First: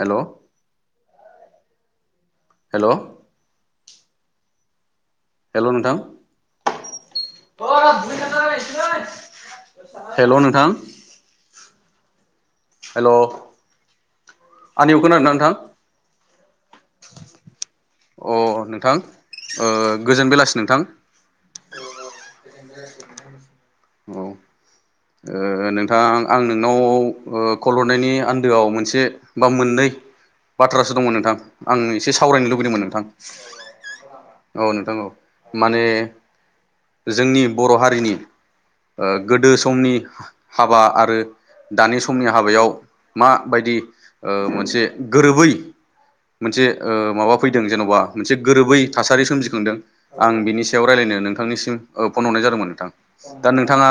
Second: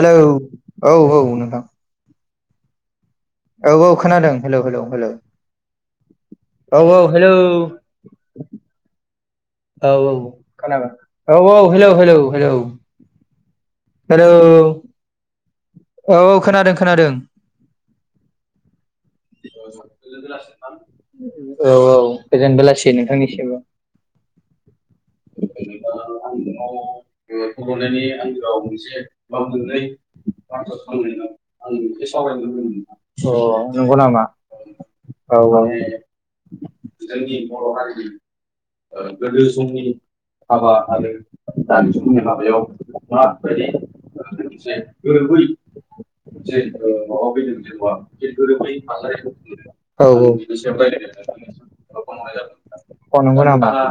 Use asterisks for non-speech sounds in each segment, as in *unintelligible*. हेल' औ औ नोंथां हेलौ औ औ खोनादों हेलौ हेलौ हेलौ हेलौ नोंथां औ औ हेलौ *unintelligible* औ औ हेल' नोंथां खोनादों औ औ hello hello hello hello hello औ औ खोनादों खोनादों अ नोंथां ओ गोजोन बेलासि नोंथां औ औ गोजोन बेलासि नोंथांनिसिमबो औ ओ नोंथां आं नोंनाव कल हरनायनि आन्दोआव मोनसे बा मोननै बाथ्रासो दङो नोंथां आं एसे सावरायनो लुगैदोंमोन नोंथां अ नंगौ नामा *inaudible* औ नोंथां औ माने जोंनि बर हारिनि ओ गोदो समनि हाबा आरो दानि समनि हाबायाव माबायदि ओ मोनसे गोरोबै मोनसे ओ माबा फैदों जेनबा मोनसे गोरोबै थासारि सोमजिखांदों औ आं बिनि सायाव रायलायनो नोंथांनिसिम फन हरनाय जादोंमोन नोंथां अ नंगौ दा नामा नोंथाङा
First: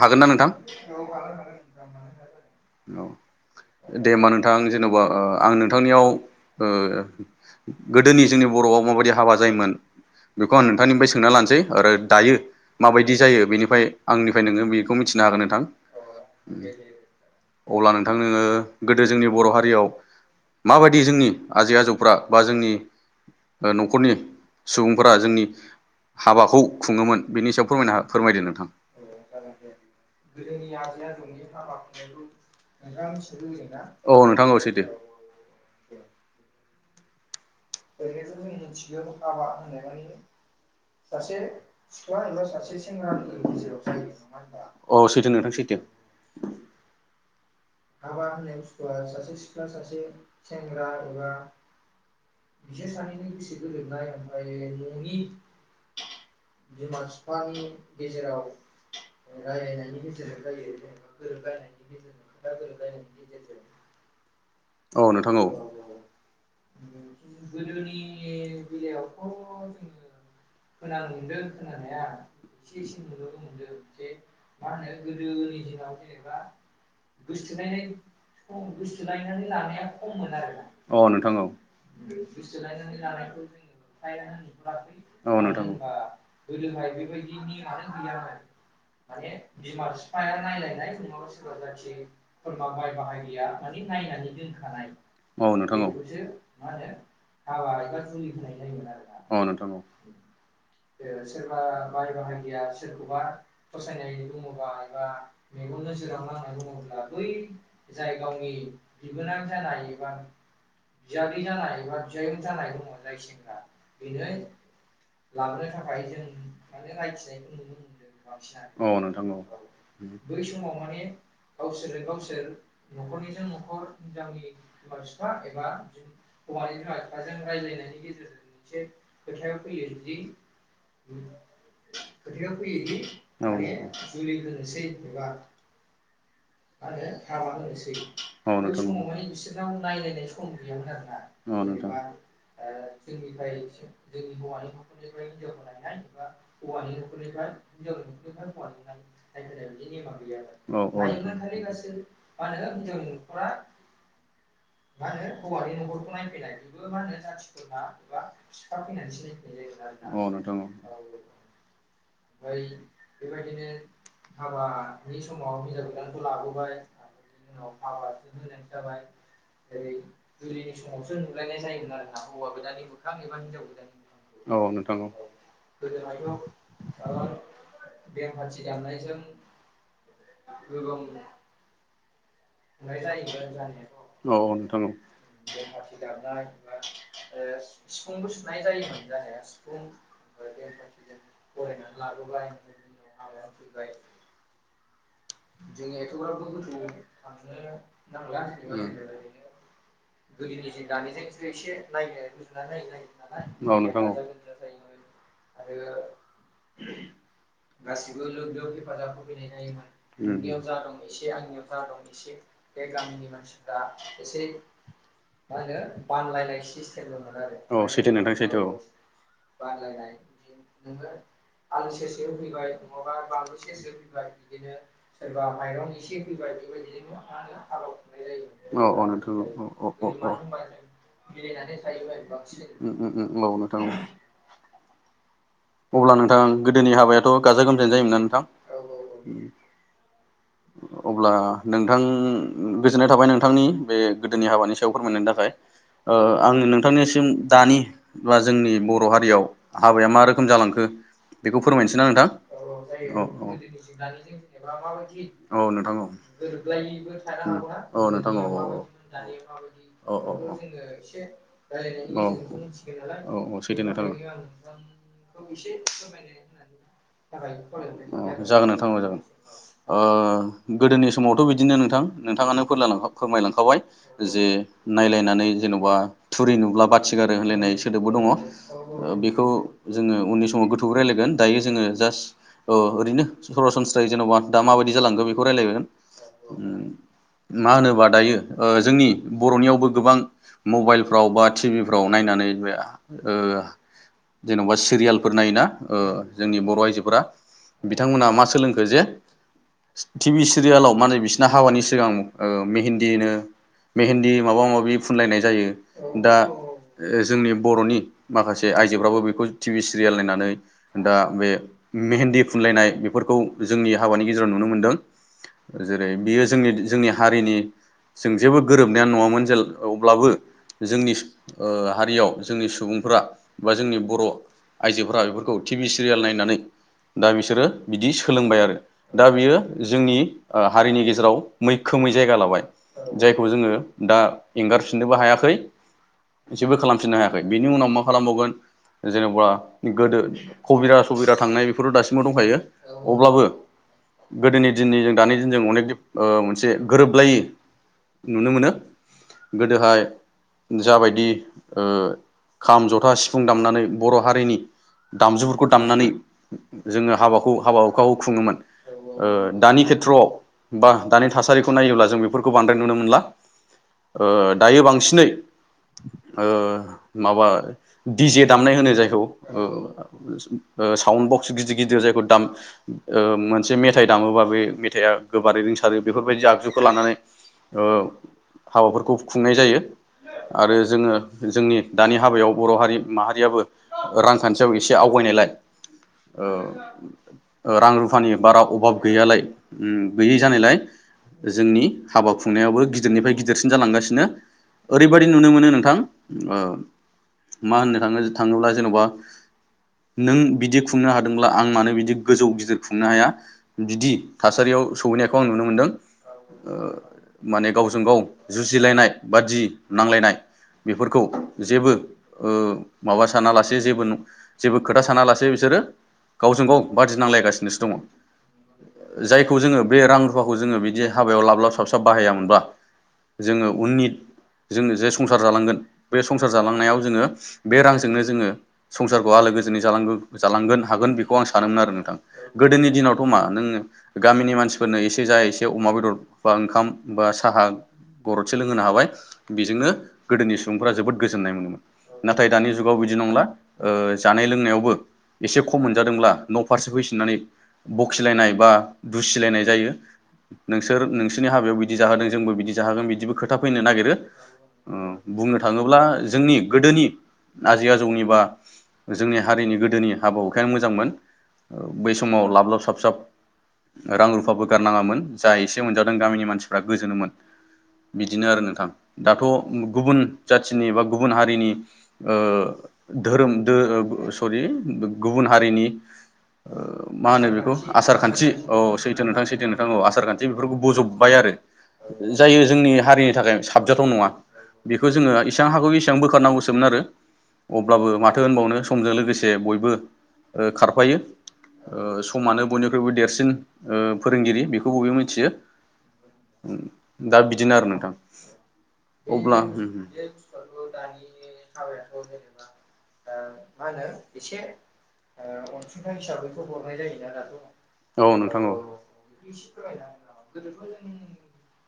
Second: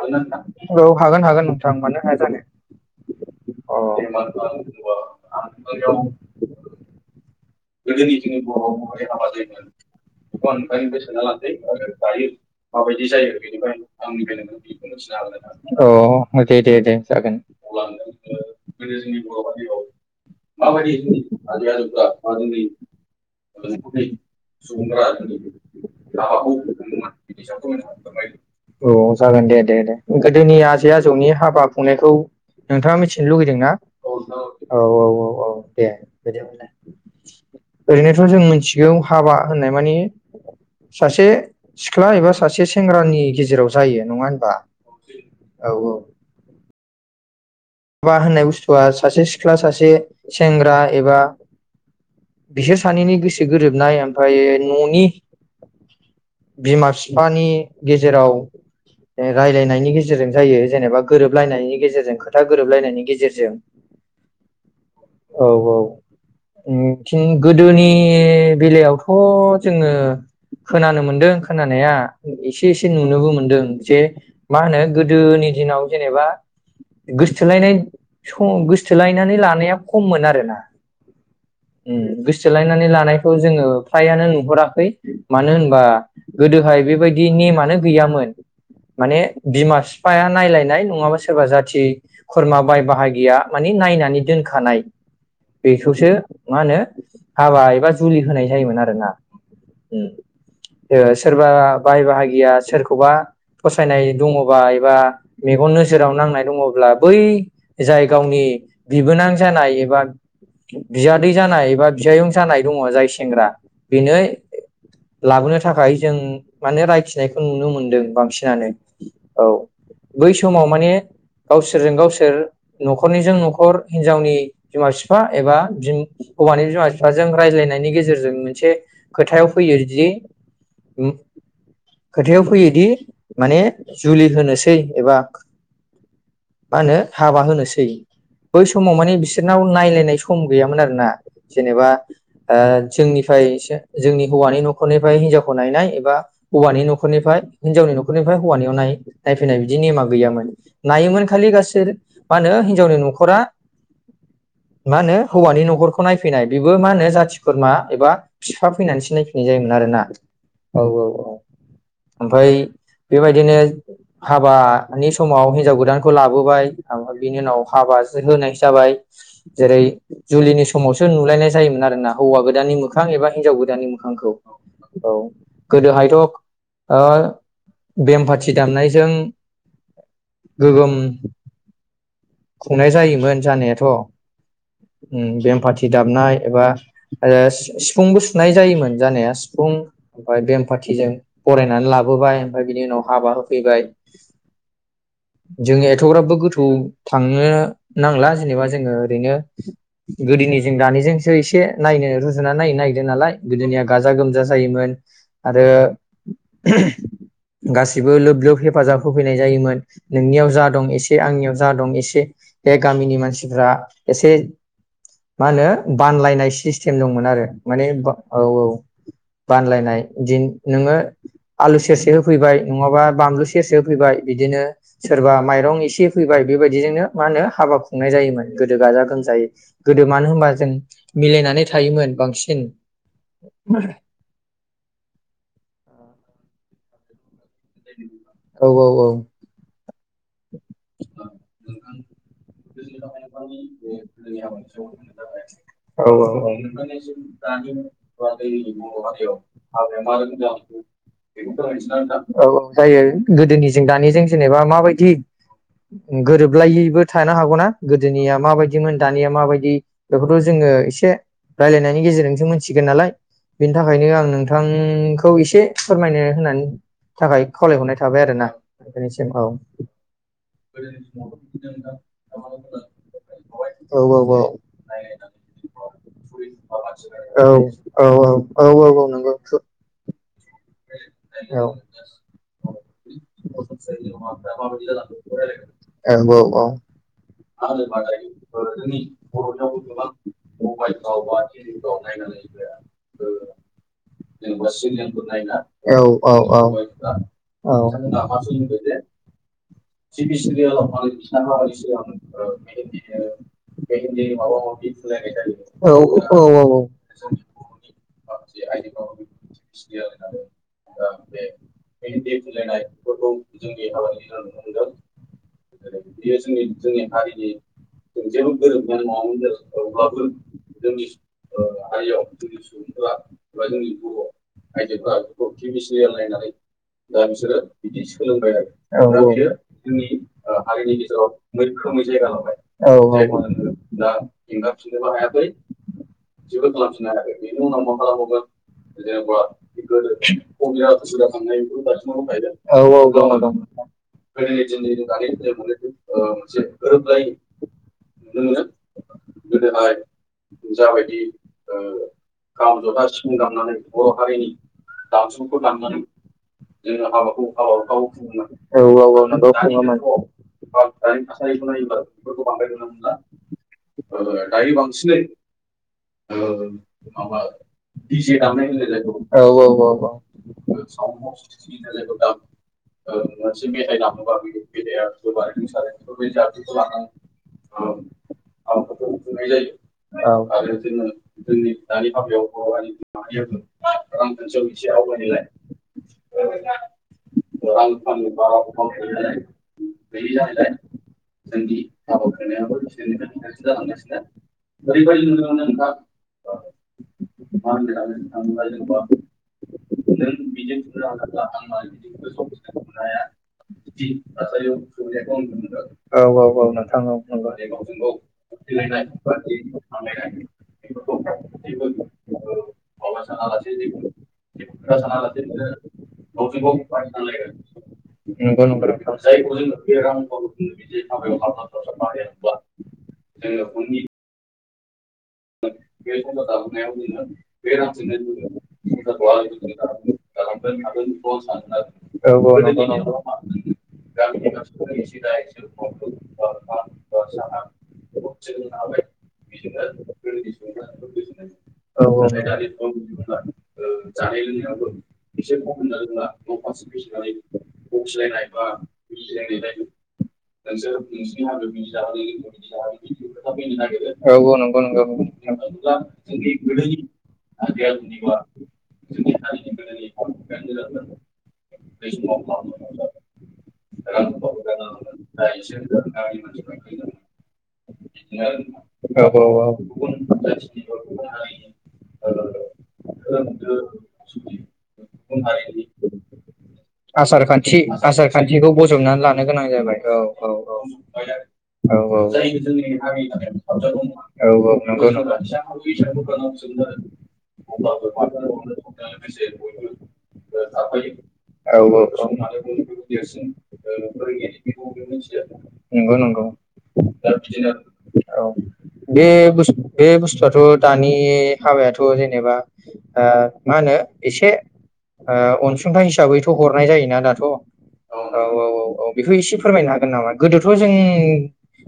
हागोन ना नोंथां औ हागोन हागोन नोंथां मानो हाया जानो औ अ आं दे होमबा नोंथां जेनबा ओ आं नोंथांनियाव नोंथांनियाव ओ गोदोनि जोंनि बर आव बर'आव मा बादि माबायदि हाबा जायोमोन हाबा जायोमोन बेखौ आं नोंथांनिफ्राय सोंना लानोसै आरो दायो माबायदि जायो बेनिफ्राय आंनिफ्राय नोङो बेखौ मिथिनो हागोन औ दे दे दे जागोन नोंथां अब्ला नोंथां नोङो गोदो जोंनि बर हारियाव माबायदि जोंनि आजै आजौफ्रा *inaudible* बा जोंनि ओ न'खरनि सुबुंफोरा जोंनि हाबाखौ खुङोमोन बेनि सायाव फोरमायना फोरमायदो नोंथां औ जागोन दे दे दे गोदोनि आजै आजौनि हाबा खुंनायखौ नोंथाङा मिथिनो लुगैदोंना औ औ औ औ औ दे बिदिलाय *inaudible* ओरैनोथ जों मिथिगौ हाबा होननाय माने मानि सासे सिख्ला एबा सासे सेंग्रानि गेजेराव जायो नङा होनबा औ औ अ सैथो नोंथां औ सैथो औ हाबा होननाय बुस्थुआ सासे सिख्ला सासे सेंग्रा एबा बिसोर सानैनि गोसो गोरोबनाय ओमफ्राय ननि बिमा बिफानि गेजेराव रायलायनायनि गेजेरजों जायो जेनेबा गोरोबलायनायनि गेजेरजों खोनथ गोरोबलायनायनि गेजेरजों औ नोंथां औ औ-औ उम थिं गोदोनि बेलायावथ जोङो खोनानो मोनदों खोनानाया एसे-एसे नुनोबो मोनदों जे मा होनो गोदोनि दिनाव जेनेबा। गोसथोलायनाय सम गोसथोलायनानै लानाया खममोन आरोना अ नोंथां औ गोसथोलायनानै लानायखौ जोङो फ्रायानो नुहुराखै मानो होनोबा गोदोहाय बेबायदि नेमानो गैयामोन माने बिमाफाया नायलायनाय नङाब सोरबा जाथि। खुरमा बाय-बाहागिया माने नायनानै दोनखानाय औ नोंथां औ बेखौसो मा होनो हाबा एबा जुलि होनाय जायोमोन आरोना औ नोंथां औ ओ सोरबा बाय बाहागिया सोरखौबा फसायनाय दङबा एबा मेगन नोजोराव नांनाय दङ। जाय गावनि बिबोनां जानाय एबा बियादै जानाय एबा बिजायं जानाय दङ जाय सेंग्रा बेनो लाबोनो थाखाय जों माने रायथिनायखौ नुनो मोनदों बांसिनानो औ बै समाव माने। *unintelligible* जेन‌गावसोर न'खरनिजों न'खर नखरनिजों-नखर हिनजावनि बिमा बिफा बिमा-बिफा एबा हौवानि बिमा-बिफाजों रायलायनायनि गेजेरजों मोनसे खोथायाव फैयोदि-खोथायाव फैयोदि माने जुलि होनोसै एबा। मा होनो हाबा होनोसै औ बै नोंथां औ नोंथां औ नोंथां औ समाव माने बिसोरनाव नायलायनाय सम गैयामोन आरोना औ जेनेबा ओ जोंनिफ्रायसो जोंनि हौवानि नखरनिफ्राय हिनजावखौ नायनाय एबा हौवानि नखरनिफ्राय हिनजावनि नखरनिफ्राय हौवानिनाय नाय- नायफैनाय बिदि नेमा गैयामोन। हायोमोन खालि। गासोर मा होनो मानो हिनजावनि हिजावनि नखरा मा होनो हौवानि नखरखौ नायफैनाय खौबो मा होनो जाथि खुरमा बा सिख्ला फैनानैसो नायफैनाय जायोमोन आरोना औ नोंथां औ औ ओमफाय बेबायदिनो हाबानि समाव हिनजाव। लाबोबाय बिनि उनाव हाबा नि होनाय जाबाय जेरै जुलिनि समावसो नुलायनाय जायोमोन आरोना हौवा गोदाननि मोखां एबा हिनजाव गोदाननि मोखांखौ औ गोदोहायथ ओ बेमफारथि दामनायजों। गोगोम खुंनाय जायोमोन जानायाथ उम बेमफारथि दामनाय एबा सिफुंबो सुनाय जायोमोन जानाया सिफुं ओमफाय बेमफारथिजों बरायनानै लाबोबाय ओमफाय बिनि उनाव हाबा होफैबाय। जों एथग्राबबो गोथौ। थांनो नांला जेनेबा जोङो ओरैनो गोदोनिजों दानिजोंसो एसे नायनो रुजुनानै नायनो नागिरदों नालाय गोदोनिया गाजा गोमजा जायोमोन आरो गासिबो लोब लोब। हेफाजाब होफैनाय जायोमोन नोंनियाव जा दं एसे आंनियाव जा नोंथां दं औ एसे। एसे बे गामिनि मानसिफ्रा एसे मा होनो बानलायनाय सिस्टेम दंमोन आरो माने औ सैथो बा नोंथां सैथो औ-औ औ बानलायनाय दिन नोङो आलु सेरसे होफैबाय नङाबा बानलु सेरसे होफैबाय बिदिनो। सोरबा माइरं एसे होफैबाय बेबायदि। बिदिजोंनो मा नो हाबा खुंनाय जायोमोन गोदो औ गाजा- औ नोंथां गोमजायै औ औ गोदो औ मानो होमबा जों मिलायनानै थायोमोन बांसिन। उम उम उम औ नोंथां औ अब्ला नोंथां गोदोनि हाबाया थ गाजा गोमजायै जायोमोनना नोंथां औ औ औ-औ। अब्ला नोंथां गोजोननाय थाबाय नोंथांनि बे गोदोनि हाबानि सायाव फोरमायनायनि थाखाय औ ओ आं नोंथांनिसिम दानि बा जोंनि बर हारियाव हाबाया मा रोखोम जालांखो बेखौ फोरमायनोसै ना नोंथां औ-औ जायो औ औ गोदोनिजों दानिजों जेनेबा माबायदि औ नोंथां औ गोरोबलायिबो थानो हागौना औ नोंथां गोदोनिया औ माबायदिमोन दानिया माबायदि औ औ बेखौथ जोङो एसे रायलायनायनि औ गेजेरजोंसो मोनथिगोन नालाय बेनि सैथो नोंथां थाखायनो औ आं नोंथांखौ इसे फोरमायनो होनानो थाखाय खावलायहरनाय थाबाय आरोना नोंथांनिसिम औ। ओ‌ गोदोनि समावथ बिदिनो नोंथां नोंथाङानो फोरना-। फोरमायलांखाबाय औ जे औ नायलायनानै जेनबा थुरि नुब्ला बाथि गारो होनलायनाय औ सोदोबबो दङ औ औ नंगौ औ बेखौ जोङो उननि समाव गोथौ रायलायगोन औ दायो जोङो जास ओ ओरैनो सरासनस्रायै जेनबा दा माबायदि जालां खौ औ *unintelligible* मा होनोबा दायो जोंनि बरनियावबो गोबां मबाइलफ्राव बा टिभिफ्राव नायनानै बे ओ जेनबा नायोना ओ औ -औ- जोंनि बर' औ- आइजोफोरा औ आइजोफोरा बिथांमोना मा सोलोंखो जे टिभि सिरियालाव माने बिसिना हाबानि सिगां ओ मेहेन्दिनो मेहेन्दि माबा माबि फुनलायनाय जायो दा ओ जोंनि बरनि माखासे आइजोफ्राबो बेखौ भि सिरियेल नायनानै दा बे मेहेन्ददि फुनलायनाय बेफोरखौ जोंनि हाबानि गेजेराव नुनो जेरै बियो जोंनि जोंनि हारिनि जों जेबो गोरोबनायानो नङामोन जेल अब्लाबो जोंनि हारियाव जोंनि सुबुंफोरा बा जोंनि बर आइजोफ्रा बेखौ टिभि सिरियाल नायनानै दा बिसोरो बिदि सोलोंबाय औ- औ आरो दा बियो जोंनि ओ हारिनि गेजेराव मैखोमै जायगा लाबाय जायखौ जोङो दा एंगारफिननोबो हायाखै जेबो खालामफिननो हायाखै बिनि उनाव मा खालामबावगोन जेनेबा गोदो कबिरा सबिरा थांनाय *unintelligible* बेफोरो दासिमबो दंखायो अब्लाबो *inaudible* गोदोनि दिननि जों दानि दिनजों अनेक ओ मोनसे गोरोबलायै नुनो मोनो गोदोहाय जाबायदि ओ खाम जथा सिफुं दामनानै बर हारिनि दामजुफोरखौ दामनानै जोङो हाबाखौ हाबा हुखाखौ खुङोमोन औ औ औ ओ नंगौ दानि खुङोमोन औ खेथ्रआव बा दानि थासारिखौ नायोब्ला जों बेफोरखौ बांद्राय नुनो मोनला ओ दायो बांसिनै ओ माबा दि जे दामनाय होनो जायखौ औ औ औ ओ साउनद बक्स गिदिर गिदिर जायखौ दाम ओ मोनसे मेथाइ दाम होबा बे मेथाइआ गोबारै रिंसारो बेफोरबायदि आगजुखौ लानानै ओ हाबाफोरखौ खुंनाय जायो औ आरो जोङो जोंनि दानि हाबायाव बरहारि माहारियाबो रांखान्थियाव एसे आवगायनायलाय ओ ओ रां रुफानि बारा अभाब गैयालाय उम गैयै जानायलाय जोंनि हाबा खुंनायाबो गिदिरनिफ्राय गिदिरसिन जालांगासिनो ओरैबायदि नुनो मोनो नोंथां ओ मा होननो थाङो- थाङोब्ला जेनबा नों बिदि खुंनो हादोंब्ला आं मानो बिदि गोजौ गिदिर खुंनो हाया। बिदि थासारियाव सहैनायखौ आं नुनो मोनदों औ औ ओ नोंथां औ नंगौ माने नंगौ गावजों गाव जुजिलायनाय बादि नांलायनाय बेफोरखौ जेबो ओ माबा सानालासे जेबो न जेबो खोथा सानालासे बिसोरो गावजों गाव बादि नांलायगासिनोसो दङ। जायखौ जोङो बे रां रुफाखौ बिदि हाबायाव लाब लाब साबसाब बाहायामोनबा जोङो उननि जोंनो जे संसार जालांगोन बे संसार जालांनायाव जोङो बे रांजोंनो जोङो संसारखौ आलो गोजोनै जालांगु जालांगोन हागोन बेखौ आं सानोमोन आरो नोंथां। गोदोनि दिनावथ' मा नों गामिनि मानसिफोरनो एसे जा एसे अमा बेदर बा ओंखाम बा साहा गरदसे लोंहोनो हाबाय बेजोंनो गोदोनि सुबुंफ्रा जोबोद गोजोननाय मोनोमोन। नाथाय दानि जुगाव बिदि नंला ओ जानाय लोंनायावबो एसे खम मोनजादोंब्ला न फारसे फैफिननानै बखिलायनाय बा दुसिलायनाय जायो नोंसोर नोंसोरनि हाबायाव बिदि जाहोदों जोंबो बिदि जाहोगोन बिदिबो खोथा फैनो नागिरो ओ। बुंनो नंगौ थाङोब्ला जोंनि गोदोनि आजै आजौनि बा जोंनि हारिनि गोदोनि हाबा हुखायानो मोजांमोन। बै समाव लाब लाब साब साब रां रुफाबो गारनाङामोन जा एसे मोनजादों गामिनि मानसिफ्रा गोजोनोमोन बिदिनो आरो नोंथां औ दाथ उ औ गुबुन जाथिनि बा गुबुन हारिनि ओ धोरोम दो सरि बु गुबुन हारिनि ओ मा आसार होनो बेखौ खान्थि आसार आसारखान्थि खान्थिखौ औ बजबनानै सैथो लानो नोंथां सैथो गोनां नोंथां जाबाय औ आसारखान्थि औ बेफोरखौ बोजबबाय आरो औ औ जाय जोंनि हारिनि थाखाय साबजाथाव नङा। औ नंगौ खौ जोङो इसां हागौ इसां बोखारनांगौसोमोन आरो। अब्लाबो होनबावनो माथो समजों लोगोसे होनबावनो बयबो समजों ओ लोगोसे खारफायो बयबो ओ समानो खारफायो। बयनिख्रुइबो देरसिन समानो ओ बयनिख्रुइबो फोरोंगिरि बेखौ देरसिन बयबो मिथियो ओ फोरोंगिरि बेखौ दा बयबो बिदिनो आरो नोंथां मिथियो। दा अब्ला बिदिनो बे बुस्थुआथ' दानि हाबायाथ' थ' जेनेबा ओ मा होनो इसे ओ अनसुंथाइ हिसाबैथ' हरनाय जायोना दाथ' औ नोंथां बेखौ इसे फोरमायनो हागोन नामा? गोदोथ' जों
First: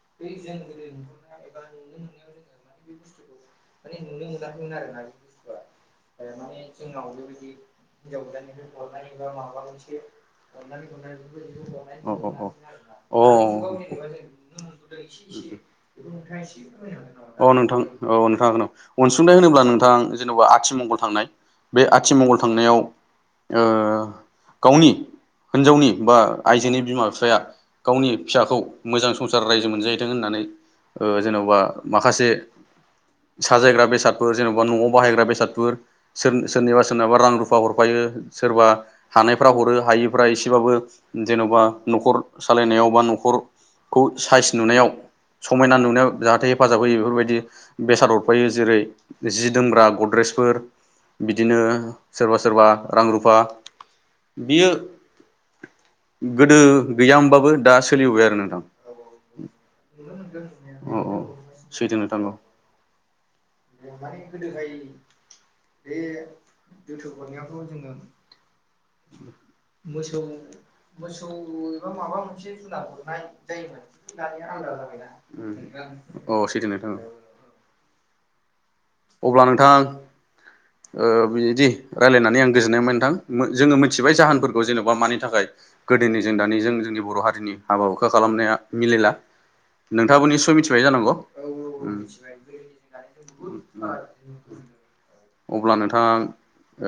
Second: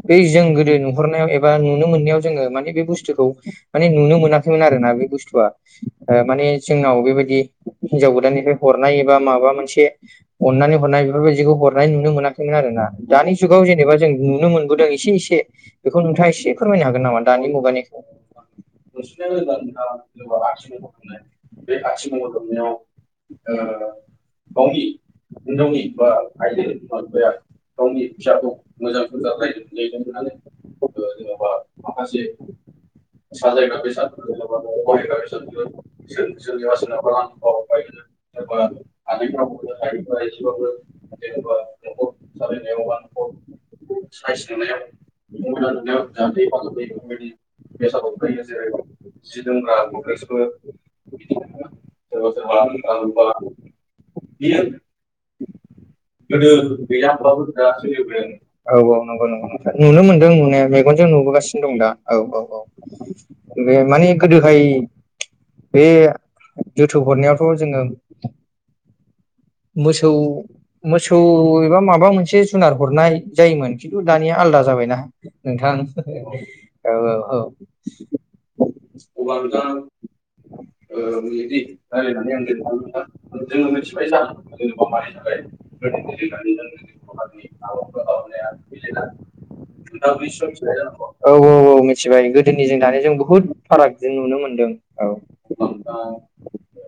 बै जों गोदो नुहुरनायाव एबा नुनो मोननायाव जोङो माने बे बुस्थुखौ माने नुनो मोनाखैमोन। खैमोन आरो ना बे बुस्थुआ ओ माने जोंनाव बेबादि हिनजाव गोदाननिफ्राय हरनाय एबा माबा मोनसे अननानै हरनाय बेफोरबायदिखौ हरनाय औ नुनो मोनाखैमोन आरो ना औ दानि जुगाव जेनेबा जों नुनो मोनबोदों एसे एसे बेखौ नोंथाङा एसे फोरमायनो हागोन नामा दानि मुगानि औ नोंथां हागोन औ अनसुं सुंथाइ होनोब्ला नोंथां जेनबा आथिमंगल थांनाय बे आथिमंगल थांनायाव ओ गावनि हिनजावनि बा आइजोनि बिमा बिफाया गावनि फिसाखौ मोजां संसार रायजो मोनजाहैथों होननानै ओ जेनबा माखासे साजायग्रा बेसाद फोर जेनबा नआव बाहायग्रा बेसादफोर सोर-सोरनिबा सोरनाबा रां रुफा हरफायो सोरबा हानायफ्रा हरो हायैफ्रा एसेबाबो जेन'बा नखर सालायनायाव बा नखर खौ सायस नुनायाव समायना नुनायाव जाहाथे हेफाजाब होयो बेफोरबायदि बेसाद हरफायो जेरै जि दोमग्रा गद्रेसफोर बिदिनो सोरबा सोरबा रां रुफा बियो गोदो गैया गैयामोमबाबो होमबाबो दा सोलिबोबाय आरो नोंथां आरो औ औ सैथो नोंथां। नोंथां औ औ औ माने गोदोहाय बे जोथोब हरनायावथ जोङो मोसौ-मोसौ एबा माबा मोनसे जुनार हरनाय जायोमोन खिन्थु दानिया आलदा जाबायना नोंथां। औ सैथो नोंथां औ औ औ। अब्ला नोंथां ओ बिदि रायलायनानै आं गोजोननाय मोनबाय नोंथां जोङो मिथिबाय जाहोनफोरखौ जेनबा मानि थाखाय गोदोनिजों दानिजों जोंनि बर हारिनि हाबा हुखा खालामनाया मिलायला। नोंथाङाबो निसय मिथिबाय जानांगौ? औ औ औ उम मिथिबाय गोदोनिजों दानिजों बुहुत फारागथि नुनो मोनदों। औ। अब्ला गोबांथा नोंथां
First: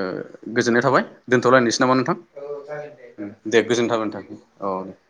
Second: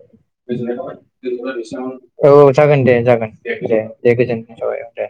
ओ थाबाय। दोनथलायनोसै नामा? औ जागोन दे जागोन। गोजोननाय थाबाय दे नोंथां औ गोजोनथों। जाबाय औ दे।